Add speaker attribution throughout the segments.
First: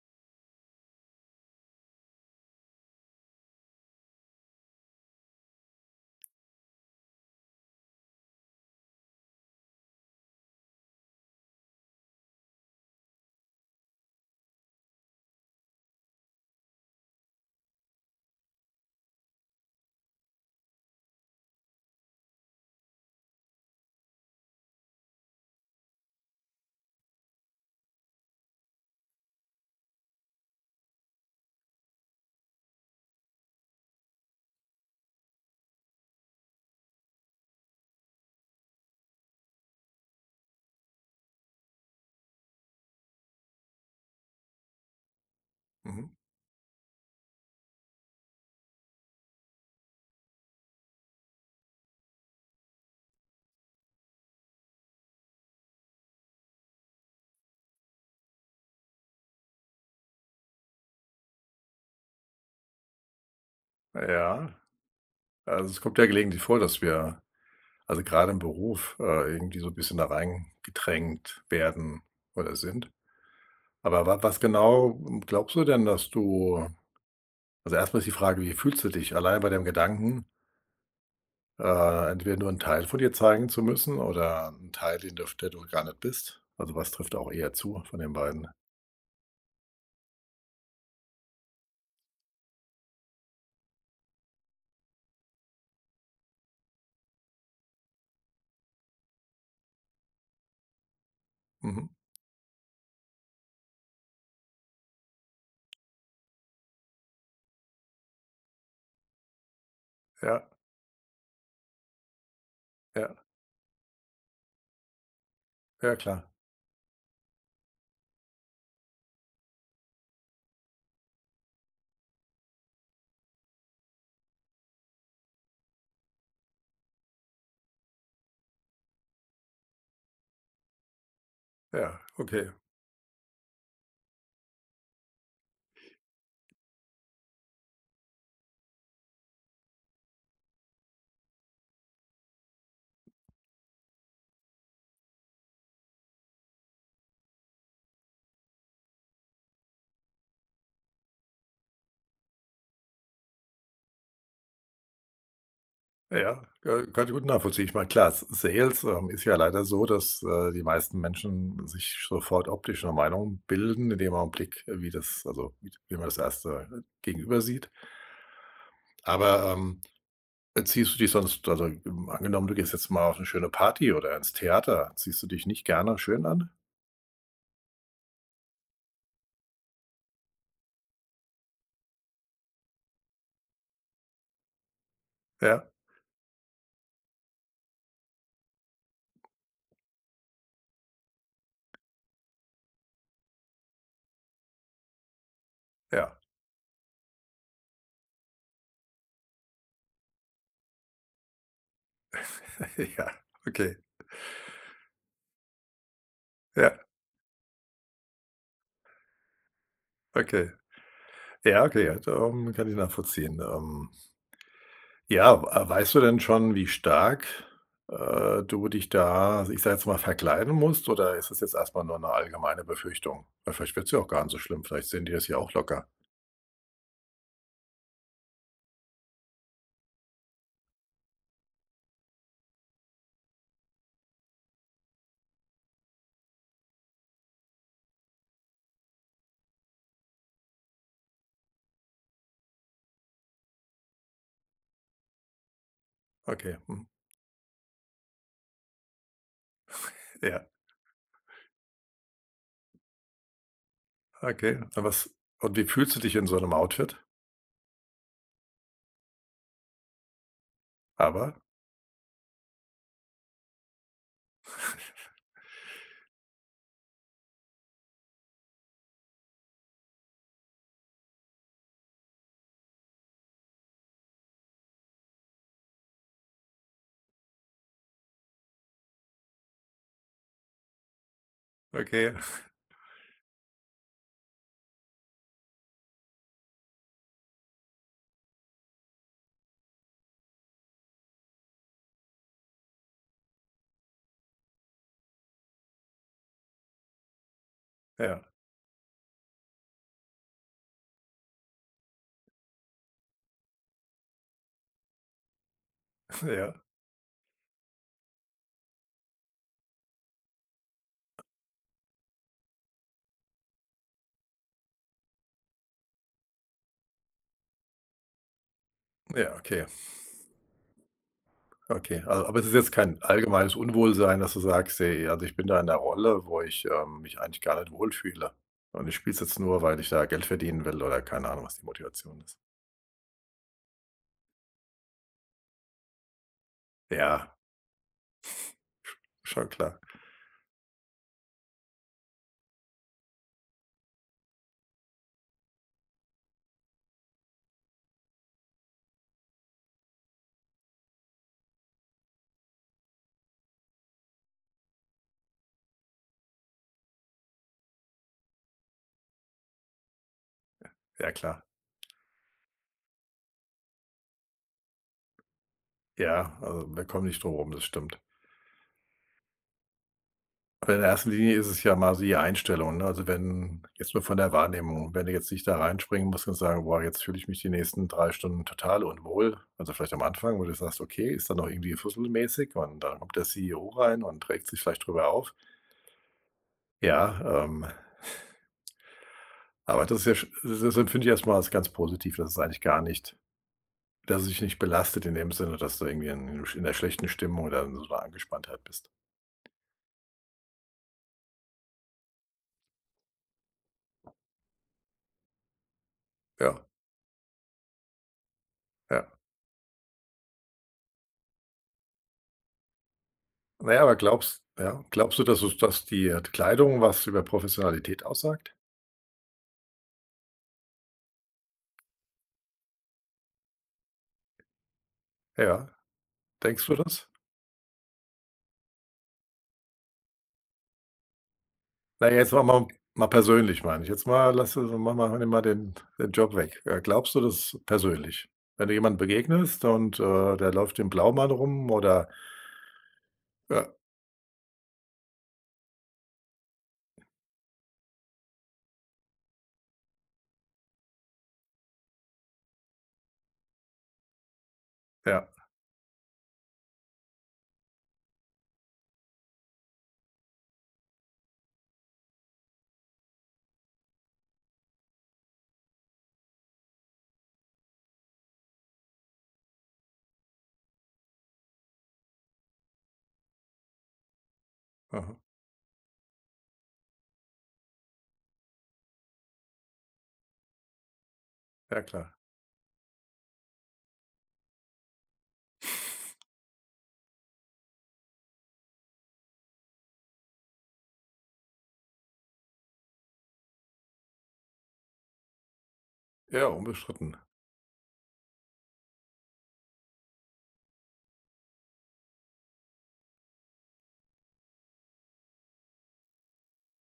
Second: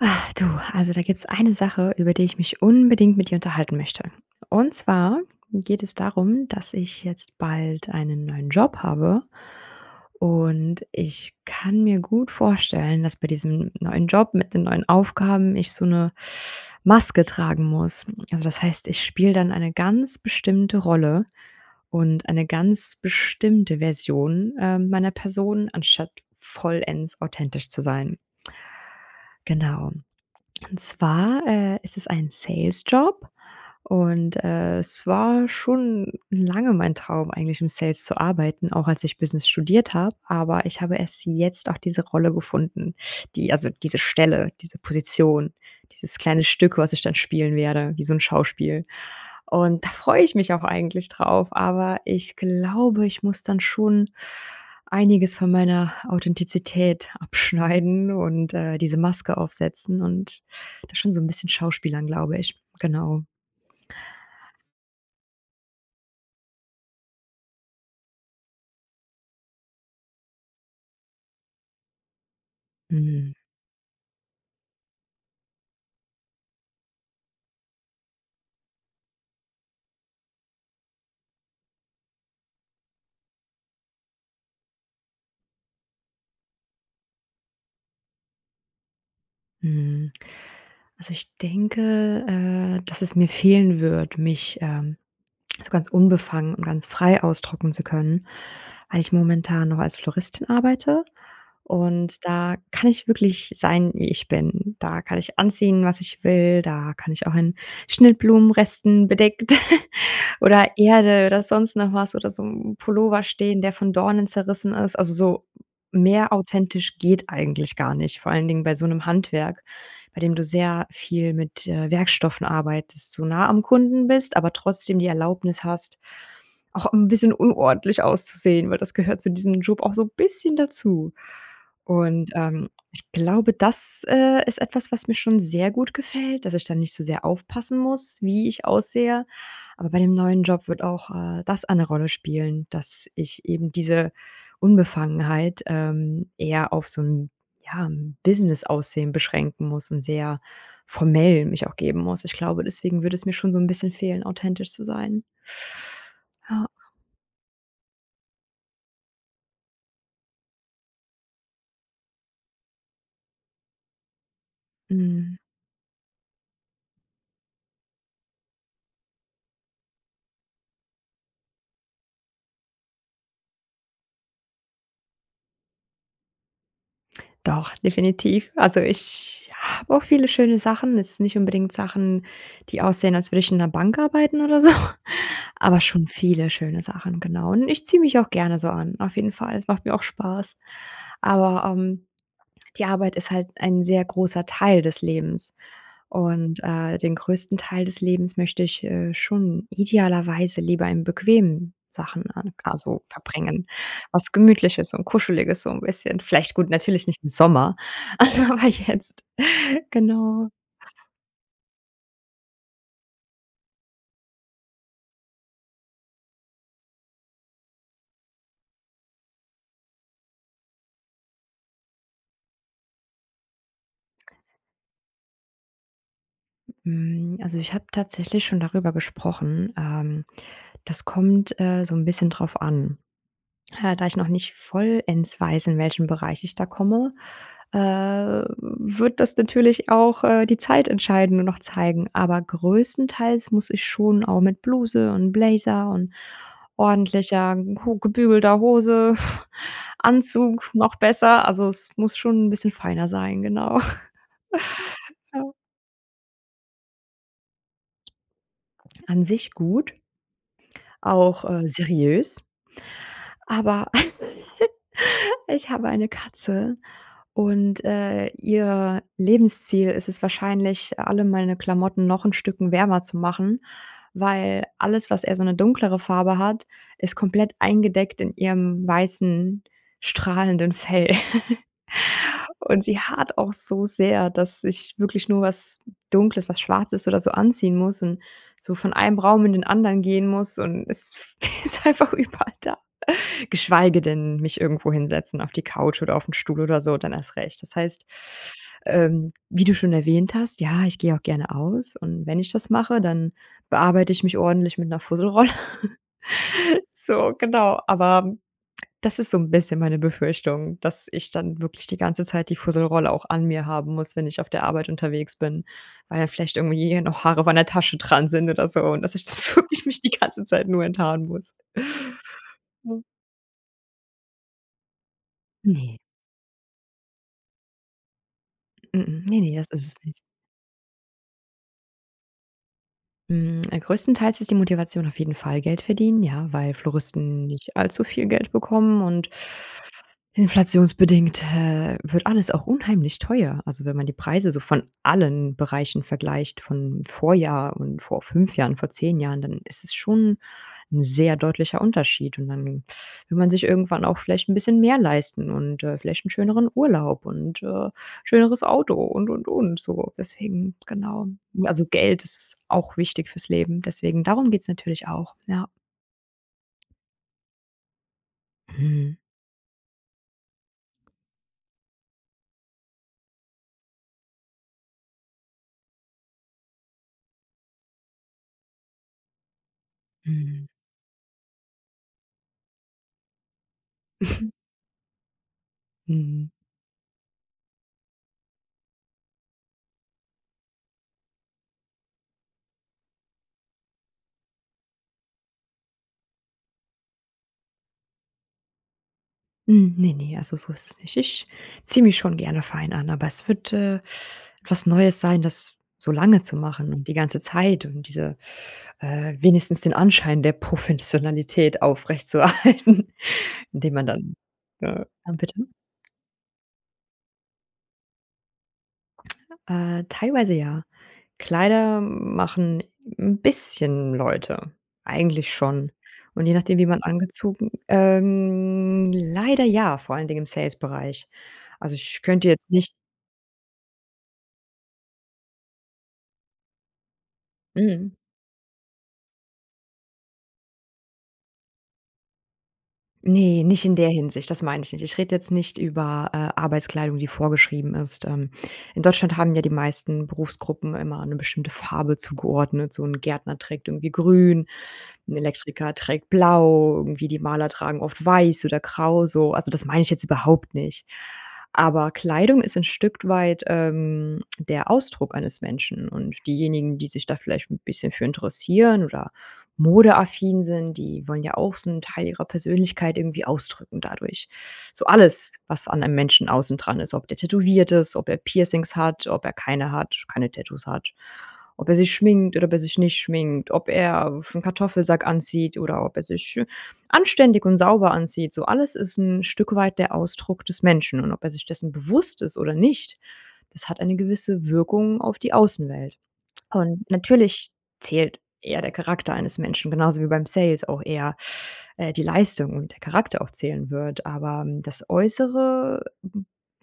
Speaker 1: Ah, du, also, da gibt's eine Sache, über die ich mich unbedingt mit dir unterhalten möchte. Und zwar geht es darum, dass ich jetzt bald einen neuen Job habe und ich kann mir gut vorstellen, dass bei diesem neuen Job mit den neuen Aufgaben ich so 'ne Maske tragen muss. Also, das heißt, ich spiele dann eine ganz bestimmte Rolle und eine ganz bestimmte Version, ähm, meiner Person, anstatt vollends authentisch zu sein. Genau. Und zwar, äh, ist es ein Sales-Job und, äh, es war schon lange mein Traum eigentlich, im Sales zu arbeiten, auch als ich Business studiert habe, aber ich habe erst jetzt auch diese Rolle gefunden, die also, diese Stelle, diese Position,
Speaker 2: Mhm.
Speaker 1: dieses kleine Stück, was ich dann spielen werde, wie so 'n Schauspiel. Und da freue ich mich auch eigentlich drauf, aber ich glaube, ich muss dann schon einiges von meiner Authentizität abschneiden und, äh, diese Maske aufsetzen und das ist schon so 'n bisschen schauspielern, glaube ich genau.
Speaker 2: Ja, also, es kommt ja gelegentlich vor, dass wir also, gerade im Beruf, äh, irgendwie so 'n bisschen da reingedrängt werden oder sind,
Speaker 1: Mhm.
Speaker 2: aber wa was genau, ähm, glaubst du denn, dass du also, erstmal ist die Frage: „Wie fühlst du dich allein bei dem Gedanken?” Äh, entweder nur 'n Teil von dir zeigen zu müssen oder 'n Teil, den du f der du gar nicht bist. Also, was trifft auch eher zu von den beiden?
Speaker 1: Mhm. Also ich denke, äh, dass es mir fehlen würde, mich, ähm, so ganz unbefangen und ganz frei ausdrücken zu können, weil ich momentan noch als Floristin arbeite
Speaker 2: Mhm.
Speaker 1: und da kann ich wirklich sein, wie ich bin, da kann ich anziehen, was ich will, da kann ich auch in Schnittblumenresten bedeckt
Speaker 2: Ja.
Speaker 1: oder Erde oder sonst noch was oder so 'n
Speaker 2: Ja.
Speaker 1: Pullover stehen, der von Dornen zerrissen ist. Also, so
Speaker 2: Ja, klar.
Speaker 1: mehr authentisch geht eigentlich gar nicht, vor allen Dingen bei so 'nem Handwerk, bei dem du sehr viel mit, äh, Werkstoffen arbeitest so nah am Kunden bist, aber trotzdem die Erlaubnis hast, auch 'n bisschen unordentlich auszusehen, weil das gehört zu diesem Job auch so bisschen dazu.
Speaker 2: Ja,
Speaker 1: Und,
Speaker 2: okay.
Speaker 1: ähm, ich glaube, das, äh, ist etwas, was mir schon sehr gut gefällt, dass ich da nicht so sehr aufpassen muss, wie ich aussehe. Aber bei dem neuen Job wird auch, äh, das eine Rolle spielen, dass ich eben diese Unbefangenheit, ähm, eher auf so 'n ja 'n Business-Aussehen beschränken muss und sehr formell mich auch geben muss. Ich glaube, deswegen würde es mir schon so 'n bisschen fehlen, authentisch zu sein.
Speaker 2: Ja, ja,
Speaker 1: Ja.
Speaker 2: äh, kann ich gut nachvollziehen. Ich meine, klar, S Sales, ähm, ist ja leider so, dass, äh, die meisten Menschen sich sofort optisch 'ne Meinung bilden, in dem Augenblick, wie das
Speaker 1: Mhm.
Speaker 2: also, wie d wie man das erste Gegenüber sieht. Aber, ähm, ziehst du dich sonst also, ähm, angenommen, du gehst jetzt mal auf 'ne schöne Party oder ins Theater, ziehst du dich nicht gerne schön an?
Speaker 1: Doch, definitiv. Also, ich habe auch viele schöne Sachen. Jetzt nicht unbedingt Sachen, die aussehen, als würde ich in 'ner Bank arbeiten oder so,
Speaker 2: Ja.
Speaker 1: aber schon viele schöne Sachen, genau. Und ich ziehe mich auch gerne so an. Auf jeden Fall. Das macht mir auch Spaß. Aber, ähm, die Arbeit ist halt ein sehr großer Teil des Lebens.
Speaker 2: Ja.
Speaker 1: Und, äh, den größten Teil des Lebens möchte ich, äh, schon idealerweise lieber in bequemen Sachen an also,
Speaker 2: Ja,
Speaker 1: verbringen.
Speaker 2: okay.
Speaker 1: Was Gemütliches und Kuscheliges so 'n bisschen, vielleicht gut,
Speaker 2: Ja.
Speaker 1: natürlich nicht im Sommer, [unintelligible] jetzt, genau.
Speaker 2: Okay. Ja, okay, also [unintelligible] kann ich nachvollziehen, ähm Ja, ab äh, weißt du denn schon, wie stark, äh, du dich da, ich sage jetzt mal, verkleiden musst? Oder ist das jetzt erstmal nur 'ne allgemeine Befürchtung? Weil vielleicht wird's ja auch gar nicht so schlimm. Vielleicht sehen die das ja auch locker.
Speaker 1: Hm, also, ich habe tatsächlich schon darüber gesprochen, ähm, das kommt, äh, so ’n bisschen drauf an. Äh, da ich noch nicht vollends weiß, in welchen Bereich ich da komme, äh, wird das natürlich auch, äh, die Zeit entscheiden und noch zeigen, aber größtenteils muss ich schon auch mit Bluse und Blazer und
Speaker 2: Okay, mhm.
Speaker 1: ordentlicher, gut gebügelter Hose,
Speaker 2: Ja.
Speaker 1: Anzug noch besser. Also, es muss schon 'n bisschen feiner sein, genau.
Speaker 2: Okay. Und was
Speaker 1: Ja.
Speaker 2: und wie fühlst du dich in so 'nem Outfit?
Speaker 1: An sich gut.
Speaker 2: Aber?
Speaker 1: Auch, äh, seriös aber ich habe eine Katze und, äh, ihr Lebensziel ist es wahrscheinlich, alle meine Klamotten noch 'n Stücken wärmer zu machen, weil alles, was eher so 'ne dunklere Farbe hat, ist komplett eingedeckt in ihrem weißen strahlenden Fell.
Speaker 2: Okay.
Speaker 1: Und sie haart auch so sehr, dass ich wirklich nur was Dunkles was Schwarzes oder so anziehen muss und so von einem Raum in den anderen gehen muss und es ist einfach überall da geschweige denn, mich irgendwo hinsetzen auf die Couch oder auf ´n Stuhl oder so, dann erst recht. Das heißt,
Speaker 2: Ja.
Speaker 1: ähm, wie du schon erwähnt hast: „Ja, ich gehe auch gerne aus”, und wenn ich das mache, dann bearbeite ich mich ordentlich mit ´ner Fusselrolle.
Speaker 2: Ja.
Speaker 1: So, genau, aber das ist so ´n bisschen meine Befürchtung, dass ich dann wirklich die ganze Zeit die Fusselrolle auch an mir haben muss, wenn ich auf der Arbeit unterwegs bin, weil dann vielleicht irgendwie noch Haare auch an der Tasche dran sind oder so und dass ich
Speaker 2: Ja,
Speaker 1: dann
Speaker 2: okay.
Speaker 1: wirklich mich die ganze Zeit nur enthaaren muss.
Speaker 2: Okay. Also aber es ist jetzt kein
Speaker 1: [unintelligible]
Speaker 2: allgemeines Unwohlsein, dass du sagst: „Hey, also, ich bin da in ´ner
Speaker 1: Ne.
Speaker 2: Rolle, wo ich, ähm, mich eigentlich gar nicht wohlfühle und ich spiele es
Speaker 1: Mm. Ne,
Speaker 2: jetzt
Speaker 1: ne,
Speaker 2: nur,
Speaker 1: das
Speaker 2: weil ich
Speaker 1: ist es
Speaker 2: da
Speaker 1: nicht.
Speaker 2: Geld verdienen will“ oder keine Ahnung, was die Motivation ist.
Speaker 1: Mm, größtenteils ist die Motivation auf jeden Fall Geld verdienen, ja, weil
Speaker 2: Ja
Speaker 1: Floristen nicht allzu viel Geld bekommen und
Speaker 2: Sch schon klar.
Speaker 1: inflationsbedingt, äh, wird alles auch unheimlich teuer, also, wenn man die Preise von allen Bereichen vergleicht, vom Vorjahr und vor 5 Jahren, vor 10 Jahren, dann ist es schon 'n sehr deutlicher Unterschied und dann will man sich irgendwann auch vielleicht 'n bisschen mehr leisten und, äh, vielleicht 'n schöneren Urlaub und, äh, schöneres Auto und, und, und, so deswegen
Speaker 2: Ja
Speaker 1: genau.
Speaker 2: klar.
Speaker 1: Also, Geld ist auch wichtig fürs Leben, deswegen darum geht's natürlich auch, ja.
Speaker 2: Ja, äh, wir kommen nicht drumrum. Das stimmt.
Speaker 1: Mhm.
Speaker 2: Aber in der ersten Linie ist es ja mal siehe Einstellung, ne? Also, wenn jetzt nur von der Wahrnehmung, wenn du jetzt nicht da reinspringen musst und sagen: „Boah, jetzt fühle ich mich die nächsten 3 Stunden total unwohl.” Also, vielleicht am Anfang, wo du
Speaker 1: Mhm.
Speaker 2: sagst: „Okay, ist da noch irgendwie fusselmäßig”, und da kommt der CEO rein und regt sich vielleicht drüber auf.
Speaker 1: Mhm.
Speaker 2: Ja, ähm aber das ist ja sch das empfinde ich erstmal alles ganz positiv, dass es eigentlich gar nicht dass es dich nicht belastet in dem Sinne, dass du irgendwie in in 'ner schlechten Stimmung oder so 'ner Angespanntheit bist.
Speaker 1: Hm, ne, ne. Also, so ist es nicht. Ich ziehe mich schon gerne fein an, aber es wird, äh, was Neues sein, das so lange zu
Speaker 2: Ja.
Speaker 1: machen und die ganze Zeit und diese,
Speaker 2: Ja.
Speaker 1: äh, wenigstens den Anschein der Professionalität aufrecht zuerhalten,
Speaker 2: Na ja,
Speaker 1: indem
Speaker 2: aber
Speaker 1: man dann
Speaker 2: glaubst ja,
Speaker 1: äh,
Speaker 2: glaubst du,
Speaker 1: ja
Speaker 2: dass
Speaker 1: bitte?
Speaker 2: es dass die, äh, Kleidung was über Professionalität aussagt?
Speaker 1: Äh, teilweise ja. Kleider machen 'n bisschen Leute eigentlich
Speaker 2: Ja.
Speaker 1: schon. Und je
Speaker 2: Denkst du
Speaker 1: nachdem, wie man
Speaker 2: das?
Speaker 1: angezogen ähm, leider ja, vor allen Dingen im Sales Bereich. Also,
Speaker 2: Na,
Speaker 1: ich
Speaker 2: jetzt wollen
Speaker 1: könnte
Speaker 2: wir mal,
Speaker 1: jetzt nicht
Speaker 2: mal persönlich, meine ich jetzt mal Lass ma mal nimm mal den, den Job weg. Äh, glaubst du das
Speaker 1: Mhm.
Speaker 2: persönlich, wenn du jemanden begegnest und, äh, der läuft im Blaumann rum, oder?
Speaker 1: Ne,
Speaker 2: Ja.
Speaker 1: nicht in der Hinsicht. Das meine ich nicht. Ich rede jetzt nicht über, äh, Arbeitskleidung, die vorgeschrieben ist, ähm. In Deutschland haben ja die meisten Berufsgruppen immer eine bestimmte Farbe zugeordnet, so 'n Gärtner trägt irgendwie Grün,
Speaker 2: Ja.
Speaker 1: 'n Elektriker trägt blau irgendwie. Die Maler tragen oft weiß oder grau, so also, das meine ich jetzt überhaupt nicht. Aber Kleidung ist 'n Stück weit, ähm, der Ausdruck eines Menschen und diejenigen, die sich da vielleicht 'n bisschen für interessieren oder modeaffin sind. Die wollen ja auch so 'n Teil ihrer Persönlichkeit irgendwie ausdrücken dadurch. So
Speaker 2: Aha.
Speaker 1: alles, was an einem Menschen außen dran ist, ob der tätowiert ist, ob er Piercings hat, ob er keine hat, keine Tattoos hat.
Speaker 2: Ja
Speaker 1: Ob er
Speaker 2: klar.
Speaker 1: sich schminkt oder ob er sich nicht schminkt, ob er auf 'n Kartoffelsack anzieht oder ob er sich anständig und sauber anzieht, so alles ist 'n Stück weit der Ausdruck des Menschen und ob er sich dessen bewusst ist oder nicht, das hat eine gewisse Wirkung auf die Außenwelt.
Speaker 2: Ja
Speaker 1: Und
Speaker 2: unbestritten.
Speaker 1: natürlich zählt eher der Charakter eines Menschen genauso wie beim Sales auch eher, äh, die Leistung und der Charakter auch zählen wird. Aber das äußere,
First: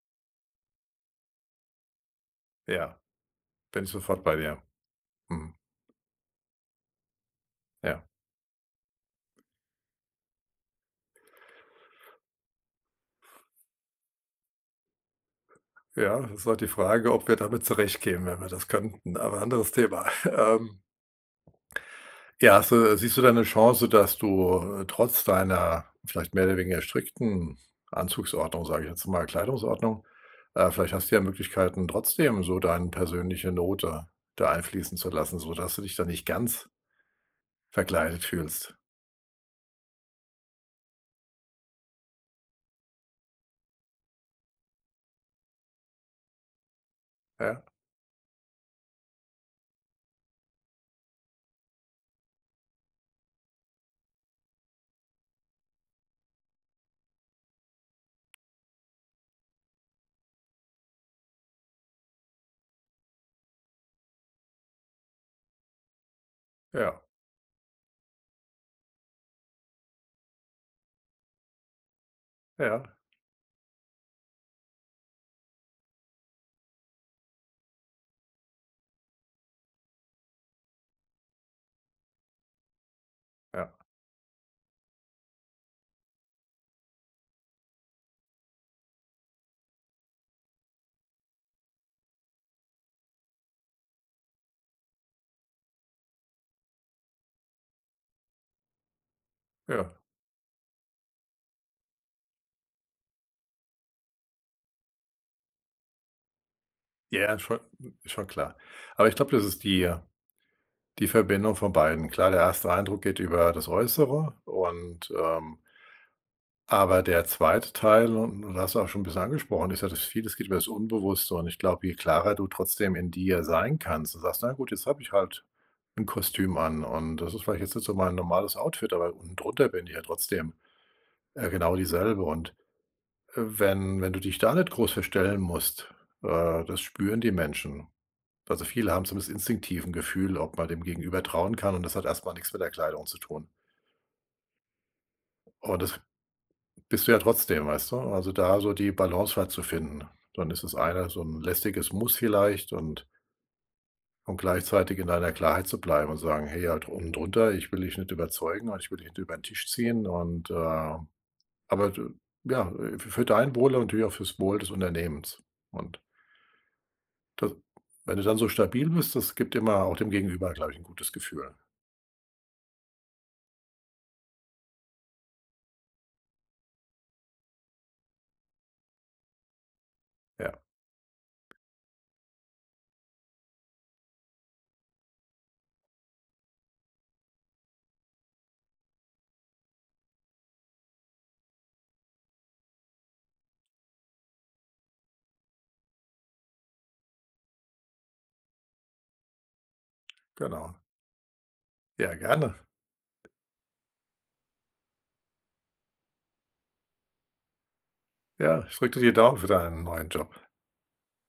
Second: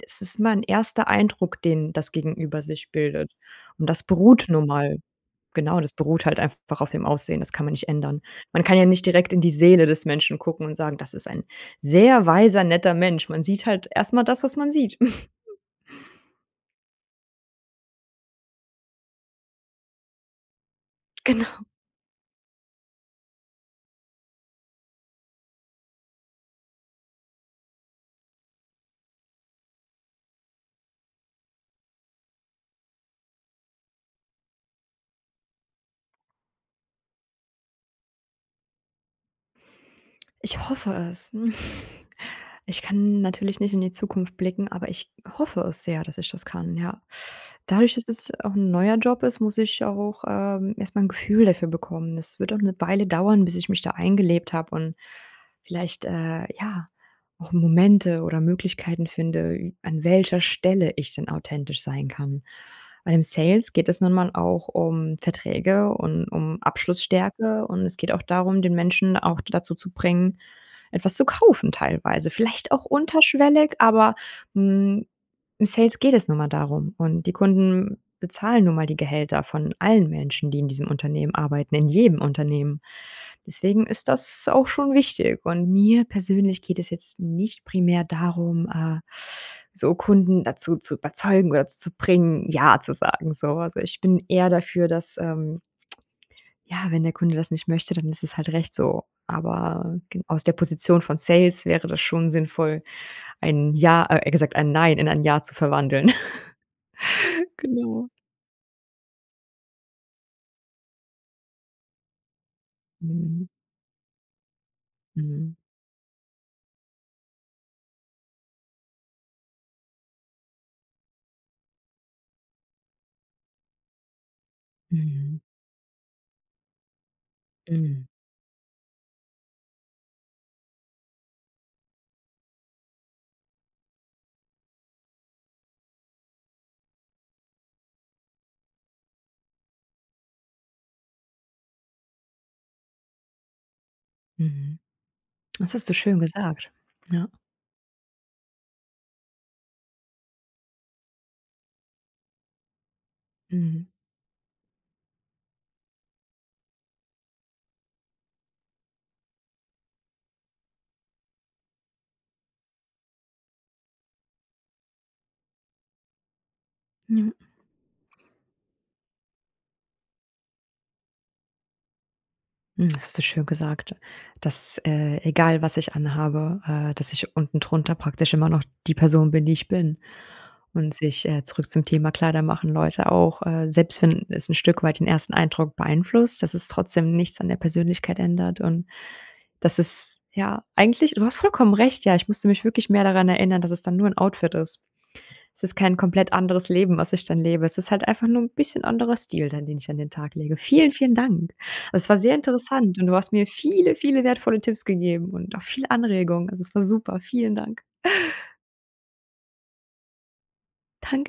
Speaker 1: das ist mein erster Eindruck, den das gegenüber sich
Speaker 2: Ja.
Speaker 1: bildet.
Speaker 2: Bin
Speaker 1: Und
Speaker 2: ich
Speaker 1: das
Speaker 2: sofort bei
Speaker 1: beruht
Speaker 2: dir.
Speaker 1: nun mal
Speaker 2: Mhm.
Speaker 1: genau das beruht halt einfach auf dem Aussehen. Das kann man nicht
Speaker 2: Ja.
Speaker 1: ändern. Man kann ja nicht direkt in die Seele des Menschen gucken und sagen, das ist ein sehr weiser, netter Mensch. Man sieht halt erst mal das, was man sieht.
Speaker 2: Ja, ist halt die Frage, ob wir damit zurechtkämen, wenn wir das könnten. Aber anderes Thema, ähm
Speaker 1: Genau.
Speaker 2: Ja. Hast du siehst du da 'ne Chance, dass du, äh, trotz deiner vielleicht mehr oder weniger strickten Anzugsordnung, sage ich jetzt mal, Kleidungsordnung. Äh, vielleicht hast du ja Möglichkeiten, trotzdem so dein persönliche Note da einfließen zu lassen, sodass du dich da nicht ganz verkleidet fühlst.
Speaker 1: Ich hoffe es. Ich kann natürlich nicht in die Zukunft blicken, aber ich hoffe es sehr, dass ich das kann, ja.
Speaker 2: Ja.
Speaker 1: Dadurch, dass es auch 'n neuer Job ist, muss ich auch, ähm, erstmal 'n Gefühl dafür bekommen. Es wird auch 'ne Weile dauern, bis ich mich da eingelebt habe und vielleicht, äh, ja, auch Momente oder Möglichkeiten finde, ü an welcher Stelle ich denn authentisch sein kann, weil im Sales geht es nun mal auch um Verträge und um
Speaker 2: Ja.
Speaker 1: Abschlussstärke, und es geht auch darum, den Menschen auch dazu zu bringen, etwas zu kaufen teilweise vielleicht
Speaker 2: Ja.
Speaker 1: auch unterschwellig, aber, hm, im Sales geht es nun mal darum, und die Kunden bezahlen nun mal die Gehälter von allen Menschen, die in diesem Unternehmen arbeiten, in jedem Unternehmen.
Speaker 2: Ja.
Speaker 1: Deswegen ist das auch schon wichtig und mir persönlich geht es jetzt nicht primär darum, äh, so Kunden dazu zu überzeugen oder zu bringen, Ja zu sagen, so, also ich bin eher dafür, dass, ähm ja, wenn der Kunde das nicht möchte, dann ist es halt recht so,
Speaker 2: Ja.
Speaker 1: aber g aus der Position von Sales wäre das schon sinnvoll, ein Ja eher gesagt ein Nein in ein Ja zu verwandeln.
Speaker 2: Ja, schon
Speaker 1: Genau.
Speaker 2: schon klar, aber ich glaube, das ist die die Verbindung von beiden klar, der 1. Eindruck geht
Speaker 1: Mhm.
Speaker 2: über das Äußere und,
Speaker 1: Mhm.
Speaker 2: ähm aber der 2. Teil, un und hast du auch schon 'n bisschen angesprochen, ist ja, dass vieles geht über das Unbewusste, und ich glaube, je klarer du trotzdem in dir sein kannst du sagst: „Na gut, jetzt habe ich
Speaker 1: Mhm.
Speaker 2: halt 'n Kostüm an, und das ist vielleicht jetzt nicht so
Speaker 1: Mhm.
Speaker 2: mein normales Outfit, aber unten drunter bin ich ja trotzdem, äh, genau dieselbe.” Und, äh, wenn wenn du dich da nicht groß verstellen musst, äh, das spüren die Menschen. Also viele haben so das instinktiven Gefühl, ob man dem Gegenüber trauen kann, und das hat erstmal nix mit der Kleidung zu tun.
Speaker 1: Mhm, das
Speaker 2: Oh,
Speaker 1: hast du
Speaker 2: das
Speaker 1: schön gesagt,
Speaker 2: bist du ja
Speaker 1: ja.
Speaker 2: trotzdem, weißt du, also, da so die Balance halt zu finden. Dann ist es einer so 'n lästiges Muss vielleicht und
Speaker 1: Mhm.
Speaker 2: und gleichzeitig in deiner Klarheit zu bleiben und sagen: „Hey, ja, unten drunter, ich will dich nicht überzeugen und ich will dich nicht über 'n Tisch ziehen.” Und, äh aber du ja, äh, fü für dein Wohl und natürlich auch für's Wohl des Unternehmens und
Speaker 1: Mhm.
Speaker 2: d wenn du dann so stabil bist, das gibt immer auch dem Gegenüber gleich 'n gutes Gefühl.
Speaker 1: Hm, hast du schön gesagt, dass, äh, egal was ich anhabe, äh, dass ich unten drunter praktisch immer noch die Person bin, die ich bin,
Speaker 2: Ja.
Speaker 1: und sich äh, zurück zum Thema „Kleider machen Leute“, auch, äh, selbst wenn es 'n Stück weit den ersten Eindruck beeinflusst, dass es trotzdem nichts an der Persönlichkeit ändert, und das ist ja, eigentlich du hast vollkommen recht, ja, ich müsste mich wirklich mehr daran erinnern, dass es dann nur 'n Outfit ist. Es ist kein komplett anderes Leben, was ich dann lebe. Es ist halt einfach nur 'n bisschen anderer Stil dann, den ich an den Tag lege.
Speaker 2: Genau.
Speaker 1: Vielen, vielen Dank. Es
Speaker 2: Ja
Speaker 1: war sehr
Speaker 2: gerne.
Speaker 1: interessant und du hast mir viele, viele wertvolle Tipps gegeben und auch viel Anregung. Also, es war super. Vielen Dank.
Speaker 2: Ja. Ich drücke dir die Daumen für deinen neuen Job.
Speaker 1: Danke.